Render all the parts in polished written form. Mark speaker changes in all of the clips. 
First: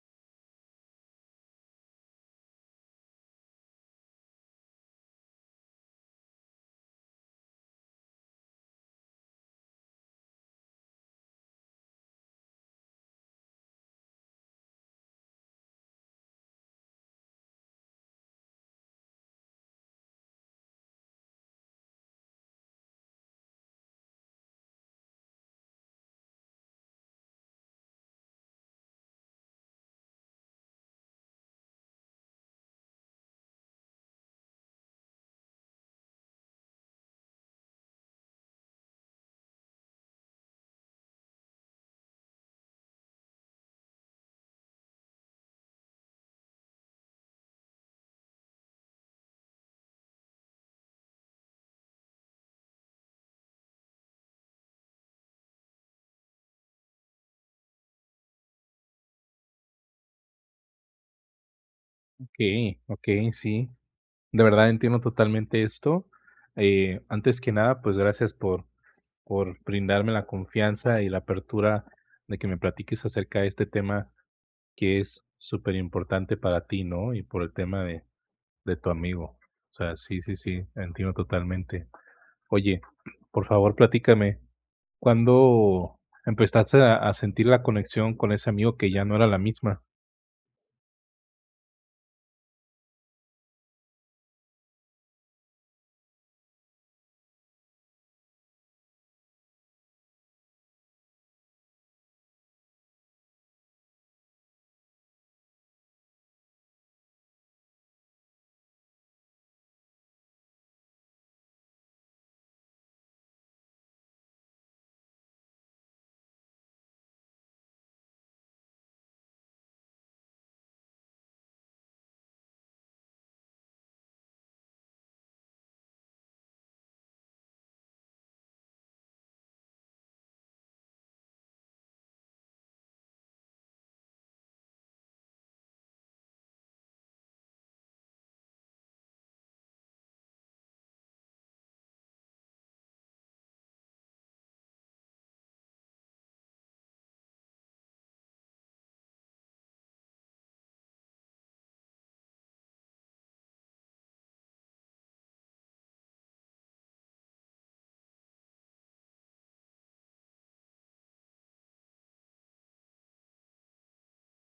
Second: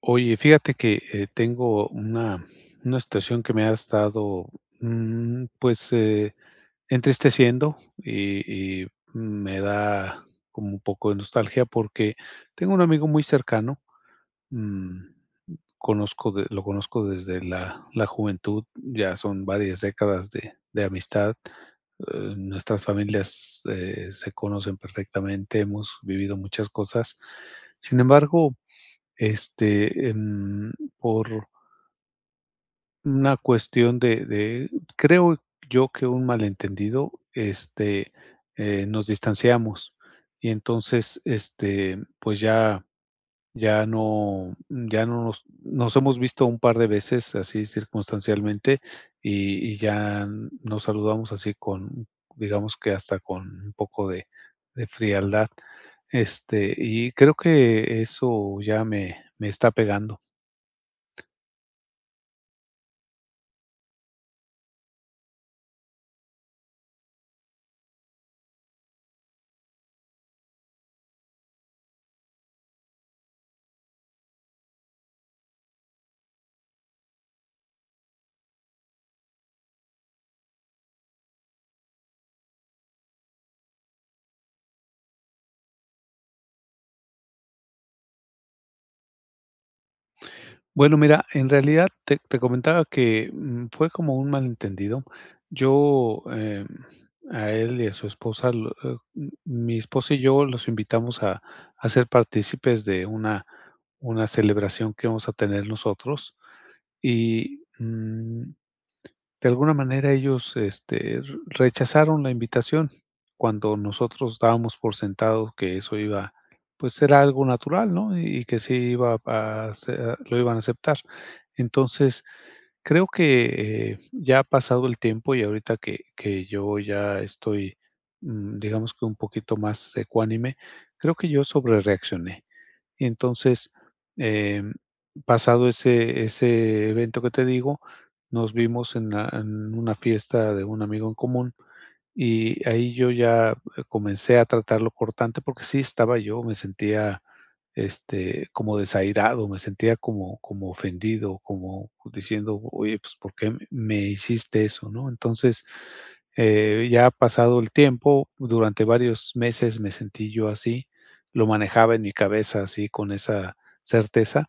Speaker 1: Oye, fíjate que, tengo una situación que me ha estado, mm, pues, eh, entristeciendo y me da como un poco de nostalgia porque tengo un amigo muy cercano, mm, conozco de lo conozco desde la juventud, ya son varias décadas de amistad, nuestras familias, se conocen perfectamente, hemos vivido muchas cosas. Sin embargo, este, em, por una cuestión de creo yo que un malentendido, nos distanciamos y entonces, pues ya ya no ya no nos hemos visto un par de veces así circunstancialmente y ya nos saludamos así con, digamos que hasta con un poco de frialdad, y creo que eso ya me está pegando.
Speaker 2: Okey, okey, sí. De verdad entiendo totalmente esto. Antes que nada, pues gracias por brindarme la confianza y la apertura de que me platiques acerca de este tema que es súper importante para ti, ¿no? Y por el tema de tu amigo. O sea, sí, sí, sí, entiendo totalmente. Oye, por favor, platícame, ¿cuándo empezaste a sentir la conexión con ese amigo que ya no era la misma?
Speaker 1: Bueno, mira, en realidad te comentaba que, fue como un malentendido. Yo, a él y a su esposa, lo m mi esposa y yo los invitamos a ser partícipes de una celebración que vamos a tener nosotros y, de alguna manera ellos, este, re rechazaron la invitación, cuando nosotros dábamos por sentado que eso iba, pues, era algo natural, ¿no? Y que sí iba a se a lo iban a aceptar. Entonces, creo que, ya ha pasado el tiempo y ahorita que yo ya estoy, digamos que un poquito más ecuánime, creo que yo sobre reaccioné. Entonces, em, pasado ese evento que te digo, nos vimos en la en una fiesta de un amigo en común, y ahí yo ya, comencé a tratarlo cortante, porque sí estaba yo, me sentía, como desairado, me sentía como como ofendido, como diciendo: "Oye, pues, ¿por qué me hiciste eso?", ¿no? Entonces, ya pasado el tiempo, durante varios meses me sentí yo así, lo manejaba en mi cabeza así con esa certeza,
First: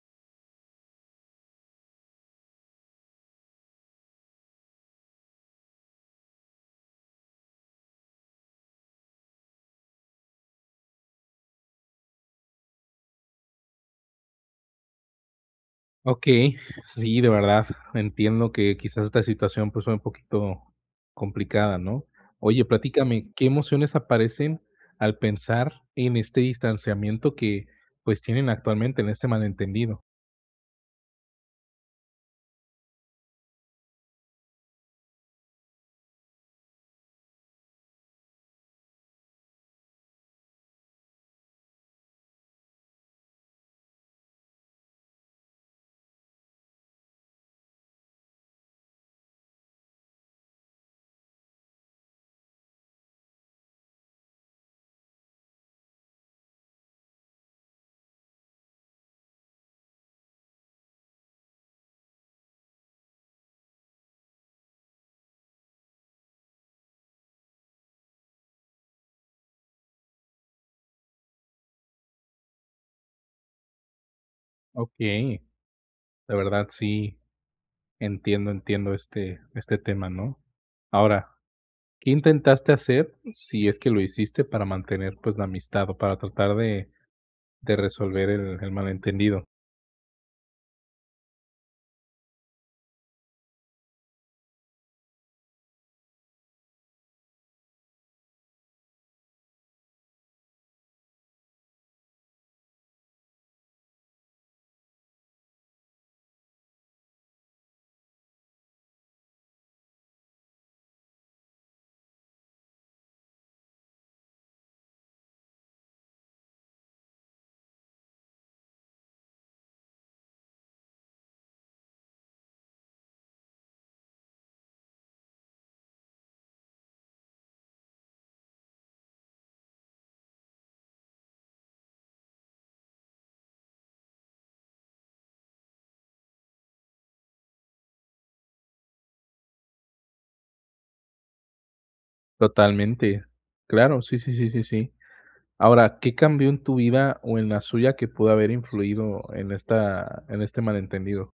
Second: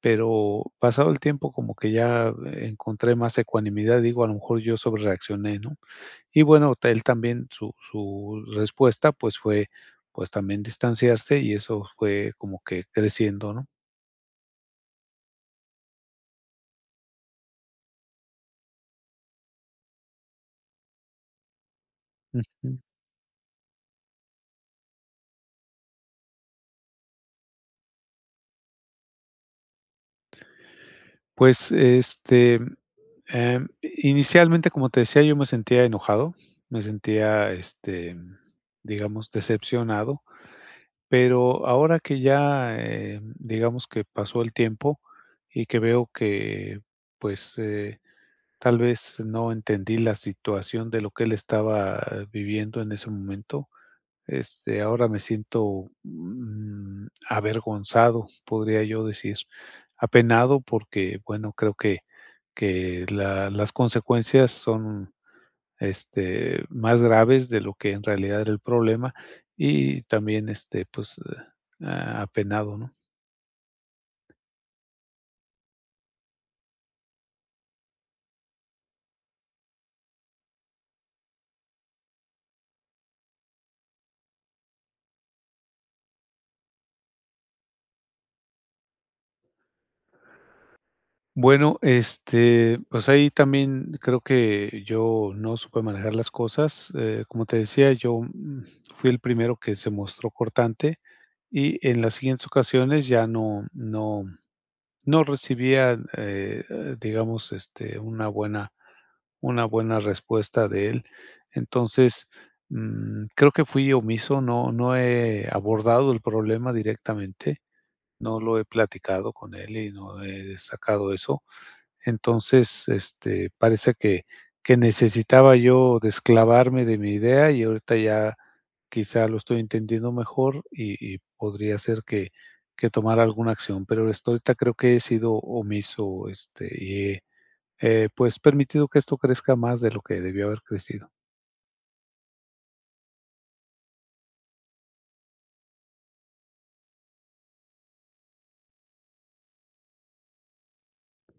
Speaker 1: pero pasado el tiempo como que ya encontré más ecuanimidad, digo, a lo mejor yo sobrereaccioné, ¿no? Y bueno, él también, su respuesta pues fue pues también distanciarse y eso fue como que creciendo, ¿no?
Speaker 2: Okey, sí, de verdad, entiendo que quizás esta situación, pues, fue un poquito complicada, ¿no? Oye,
Speaker 1: Ujú.
Speaker 2: platícame, ¿qué emociones aparecen al pensar en este distanciamiento que, pues, tienen actualmente, en este malentendido?
Speaker 1: Pues, inicialmente, como te decía, yo me sentía enojado, me sentía, digamos, decepcionado, pero ahora que ya, digamos que pasó el tiempo y que veo que, pues, tal vez no entendí la situación de lo que él estaba viviendo en ese momento, ahora me siento, avergonzado, podría yo decir, apenado porque, bueno, creo que la las consecuencias son, más graves de lo que en realidad era el problema y también, pues, apenado, ¿no?
Speaker 2: Okey, de verdad, sí, entiendo, entiendo este tema, ¿no? Ahora, ¿qué intentaste hacer, si es que lo hiciste, para mantener, pues, la amistad o para tratar de resolver el malentendido?
Speaker 1: Bueno, pues ahí también creo que yo no supe manejar las cosas. Como te decía, yo fui el primero que se mostró cortante y en las siguientes ocasiones ya no recibía, digamos, una buena respuesta de él. Entonces, creo que fui omiso, no, no he abordado el problema directamente, no lo he platicado con él y no he sacado eso entonces, parece que necesitaba yo desclavarme de mi idea y ahorita ya quizá lo estoy entendiendo mejor y podría ser que tomara alguna acción, pero hasta ahorita creo que he sido omiso, y he, pues, permitido que esto crezca más de lo que debió haber crecido.
Speaker 2: Totalmente, claro, sí, sí, sí, sí, sí. Ahora, ¿qué cambió en tu vida o en la suya que pudo haber influido en esta en este malentendido?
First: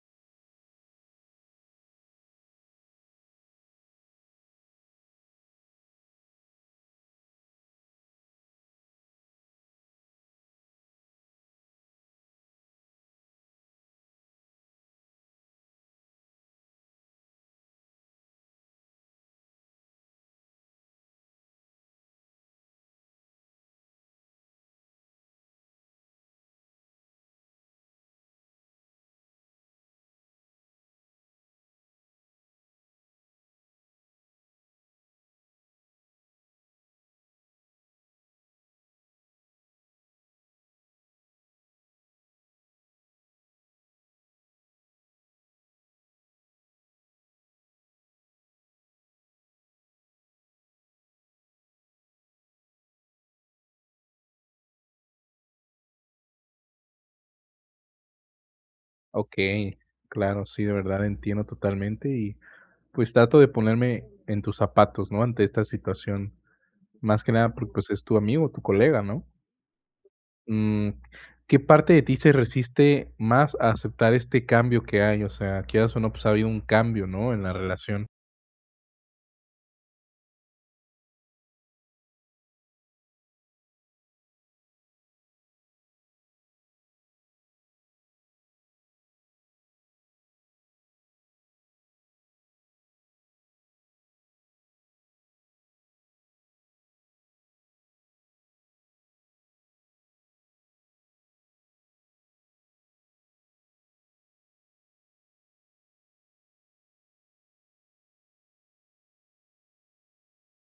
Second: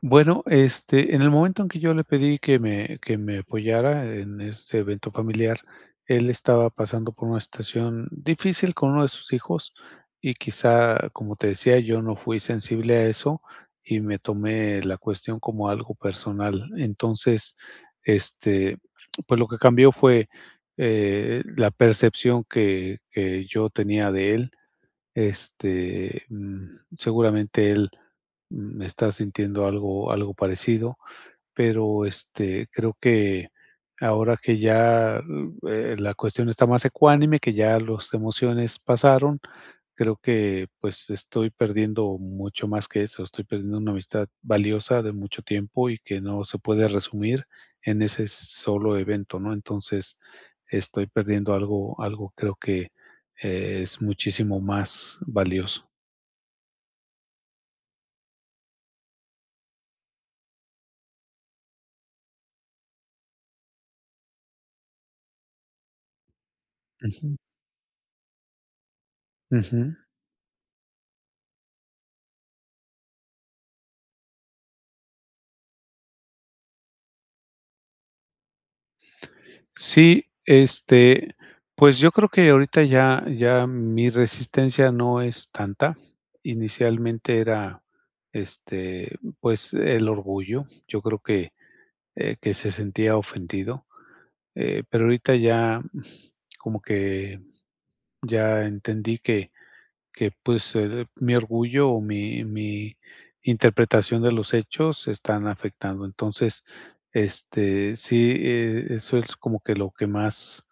Speaker 1: Bueno, en el momento en que yo le pedí que me apoyara en este evento familiar, él estaba pasando por una situación difícil con uno de sus hijos y quizá, como te decía, yo no fui sensible a eso y me tomé la cuestión como algo personal. Entonces, este, pues lo que cambió fue, la percepción que yo tenía de él seguramente él, está sintiendo algo parecido, pero, creo que ahora que ya, la cuestión está más ecuánime, que ya las emociones pasaron, creo que, pues, estoy perdiendo mucho más que eso, estoy perdiendo una amistad valiosa de mucho tiempo y que no se puede resumir en ese solo evento, ¿no? Entonces, estoy perdiendo algo creo que es muchísimo más valioso.
Speaker 2: Okey, claro, sí, de verdad entiendo totalmente y, pues, trato de ponerme en tus zapatos, ¿no?, ante esta situación, más que
Speaker 1: Ujú,
Speaker 2: nada porque, pues, es tu amigo, tu colega, ¿no?
Speaker 1: ujú.
Speaker 2: Mm, ¿qué parte de ti se resiste más a aceptar este cambio que hay? O sea, quieras o no, pues, ha habido un cambio, ¿no?, en la relación.
Speaker 1: Sí, pues, yo creo que ahorita ya mi resistencia no es tanta. Inicialmente era, pues, el orgullo. Yo creo que se sentía ofendido, pero ahorita ya como que ya entendí que pues mi orgullo o mi interpretación de los hechos están afectando. Entonces, sí, eso es como que lo que más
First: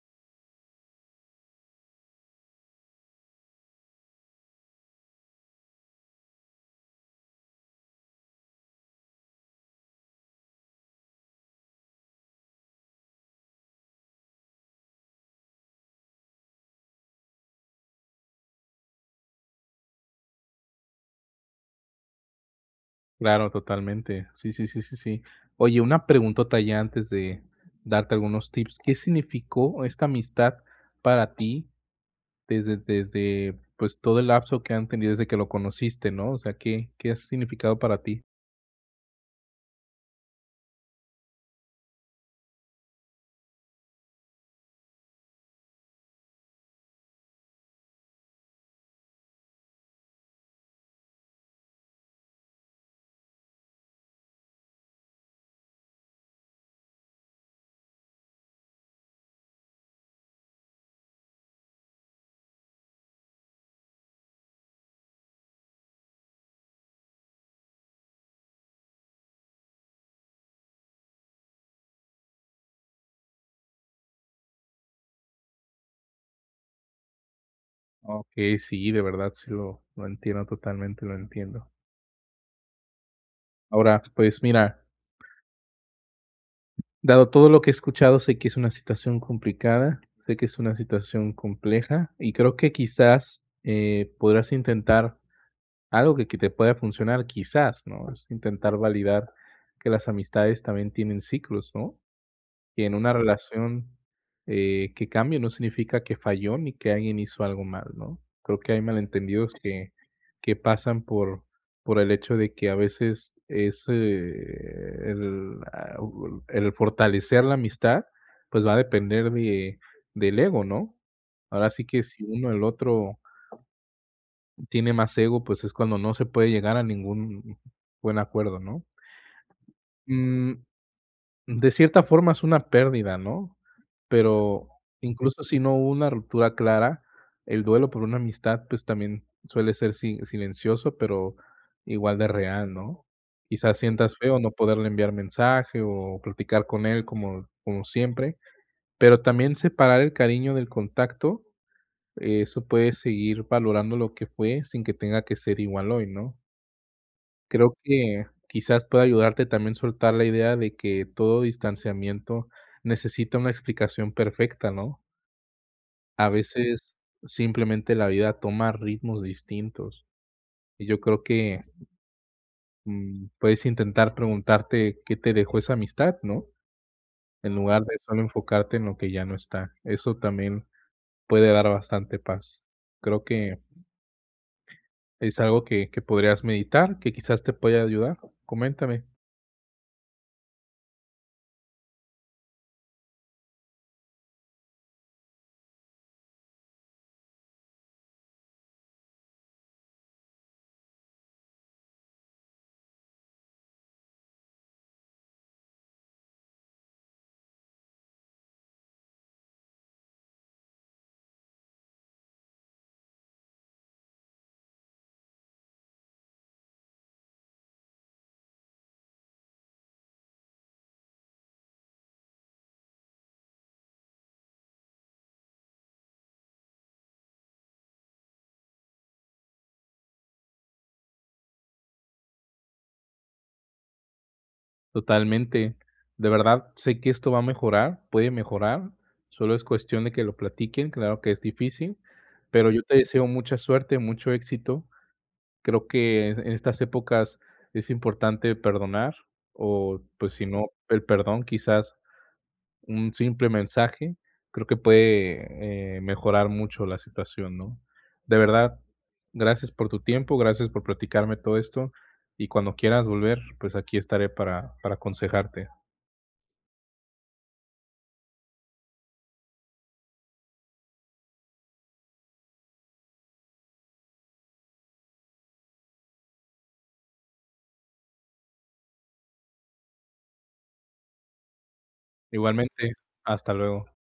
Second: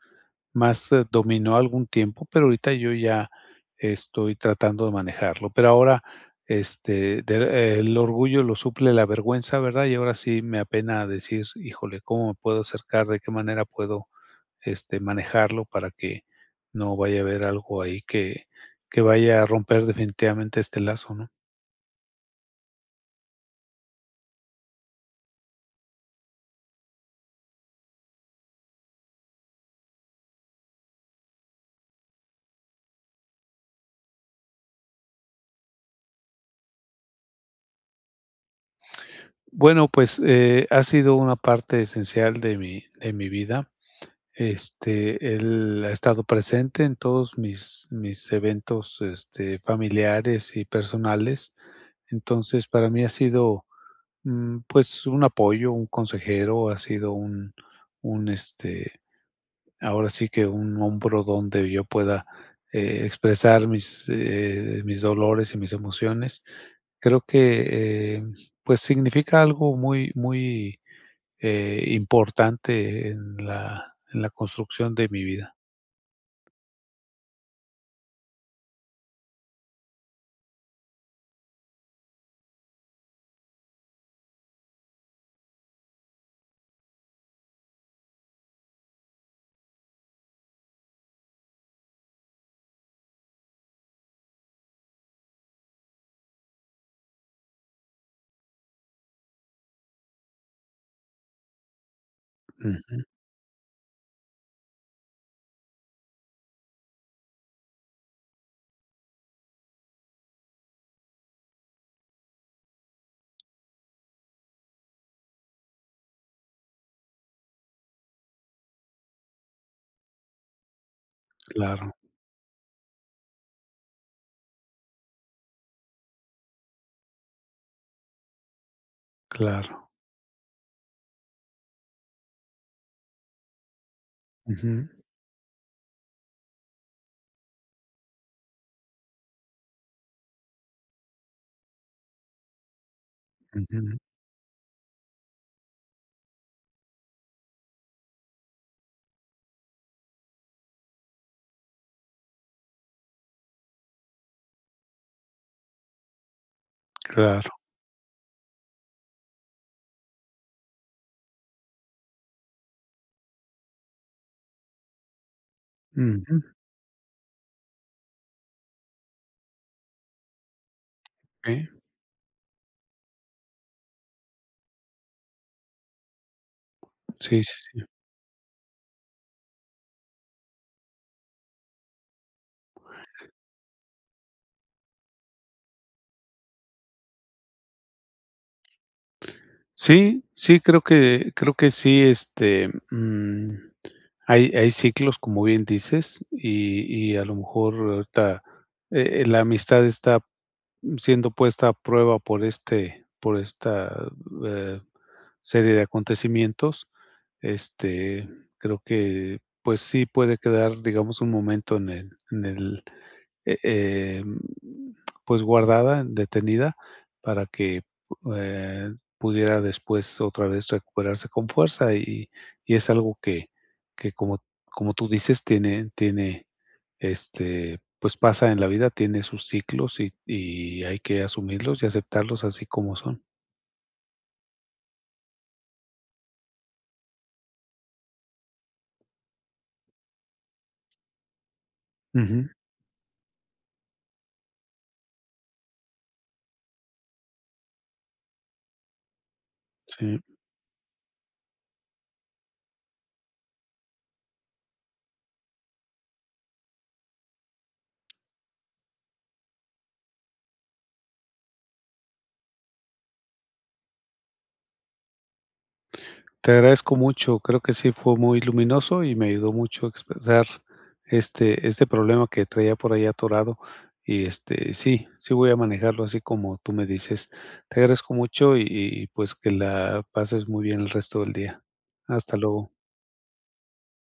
Speaker 1: más, dominó algún tiempo, pero ahorita yo ya estoy tratando de manejarlo. Pero ahora, de el orgullo lo suple la vergüenza, ¿verdad? Y ahora sí me apena decir: "Híjole, ¿cómo me puedo acercar? ¿De qué manera puedo, manejarlo para que no vaya a haber algo ahí que vaya a romper definitivamente este lazo?", ¿no?
Speaker 2: Claro, totalmente. Sí, sí, sí, sí, sí. Oye, una preguntota ya antes de darte algunos tips. ¿Qué significó esta amistad para ti desde pues todo el lapso que han tenido desde que lo conociste, ¿no? O sea, ¿qué ha significado para ti?
Speaker 1: Bueno, pues, ha sido una parte esencial de mi vida. Él ha estado presente en todos mis eventos, familiares y personales. Entonces, para mí ha sido, pues, un apoyo, un consejero, ha sido un, ahora sí que un hombro donde yo pueda, expresar mis, mis dolores y mis emociones. Creo que, pues, significa algo muy muy, importante en la construcción de mi vida.
Speaker 2: Ok, sí, de verdad, lo entiendo totalmente, lo entiendo. Ahora, pues mira, dado todo lo que he escuchado, sé que es una situación complicada, sé que es una situación compleja y creo que quizás podrás intentar algo que te pueda funcionar quizás, ¿no? Es intentar validar que las amistades también tienen ciclos, ¿no? Y en
Speaker 1: Ujú,
Speaker 2: una relación que cambie no significa que falló ni que alguien hizo algo mal, ¿no? Creo que hay malentendidos que pasan por el hecho de que a veces es el, ah, u- el fortalecer la amistad, pues va a depender del ego, ¿no? Ahora sí
Speaker 1: claro,
Speaker 2: que si uno, el otro tiene más ego, pues es cuando no se puede llegar a ningún buen acuerdo, ¿no?
Speaker 1: claro.
Speaker 2: Mm, de cierta forma es una pérdida, ¿no? Pero
Speaker 1: Ujú,
Speaker 2: incluso si no hubo una ruptura clara, el duelo por una amistad, pues también suele ser silencioso, pero igual de real, ¿no? Quizás
Speaker 1: ujú,
Speaker 2: sientas feo no poderle enviar mensaje o platicar con él como siempre, pero también separar el cariño del contacto, eso puede seguir valorando lo que fue sin que tenga que ser igual hoy, ¿no?
Speaker 1: claro.
Speaker 2: Creo que quizás pueda ayudarte también soltar la idea de que todo distanciamiento necesita una explicación perfecta, ¿no? A
Speaker 1: Ujú,
Speaker 2: veces simplemente la vida toma ritmos distintos y yo creo
Speaker 1: okey.
Speaker 2: mm, puedes intentar preguntarte qué te dejó esa amistad, ¿no?
Speaker 1: Sí,
Speaker 2: En
Speaker 1: sí,
Speaker 2: lugar
Speaker 1: sí.
Speaker 2: de solo enfocarte en lo que ya no está. Eso también puede dar bastante paz. Creo que es algo que podrías meditar, que quizás te pueda ayudar. Coméntame.
Speaker 1: Sí, sí, creo que sí, hay ciclos, como bien dices, y a lo mejor ahorita, la amistad está siendo puesta a prueba por este por esta, eh, serie de acontecimientos. Este, creo que, pues sí, puede quedar, digamos, un momento en el eh, eh, pues guardada, detenida, para que, pudiera después otra vez recuperarse con fuerza, y es algo que como como tú dices, tiene, pues pasa en la vida, tiene sus ciclos y hay que asumirlos y aceptarlos así como son.
Speaker 2: Totalmente. De verdad, sé que esto va a mejorar, puede mejorar, solo es cuestión de que lo platiquen, claro que es difícil,
Speaker 1: Ujú,
Speaker 2: pero yo te deseo mucha suerte, mucho éxito. Creo que en estas épocas es importante perdonar o,
Speaker 1: sí.
Speaker 2: pues, si no, el perdón, quizás un simple mensaje, creo que puede, mejorar mucho la situación, ¿no? De verdad, gracias por tu tiempo, gracias por platicarme todo esto y cuando quieras volver, pues, aquí estaré para aconsejarte.
Speaker 1: Te agradezco mucho, creo que sí fue muy luminoso y me ayudó mucho a expresar este problema que traía por ahí atorado. Y este, sí, sí voy a manejarlo así como tú me dices. Te agradezco mucho y pues que la pases muy bien el resto del día. Hasta luego.
Speaker 2: Igualmente, hasta luego.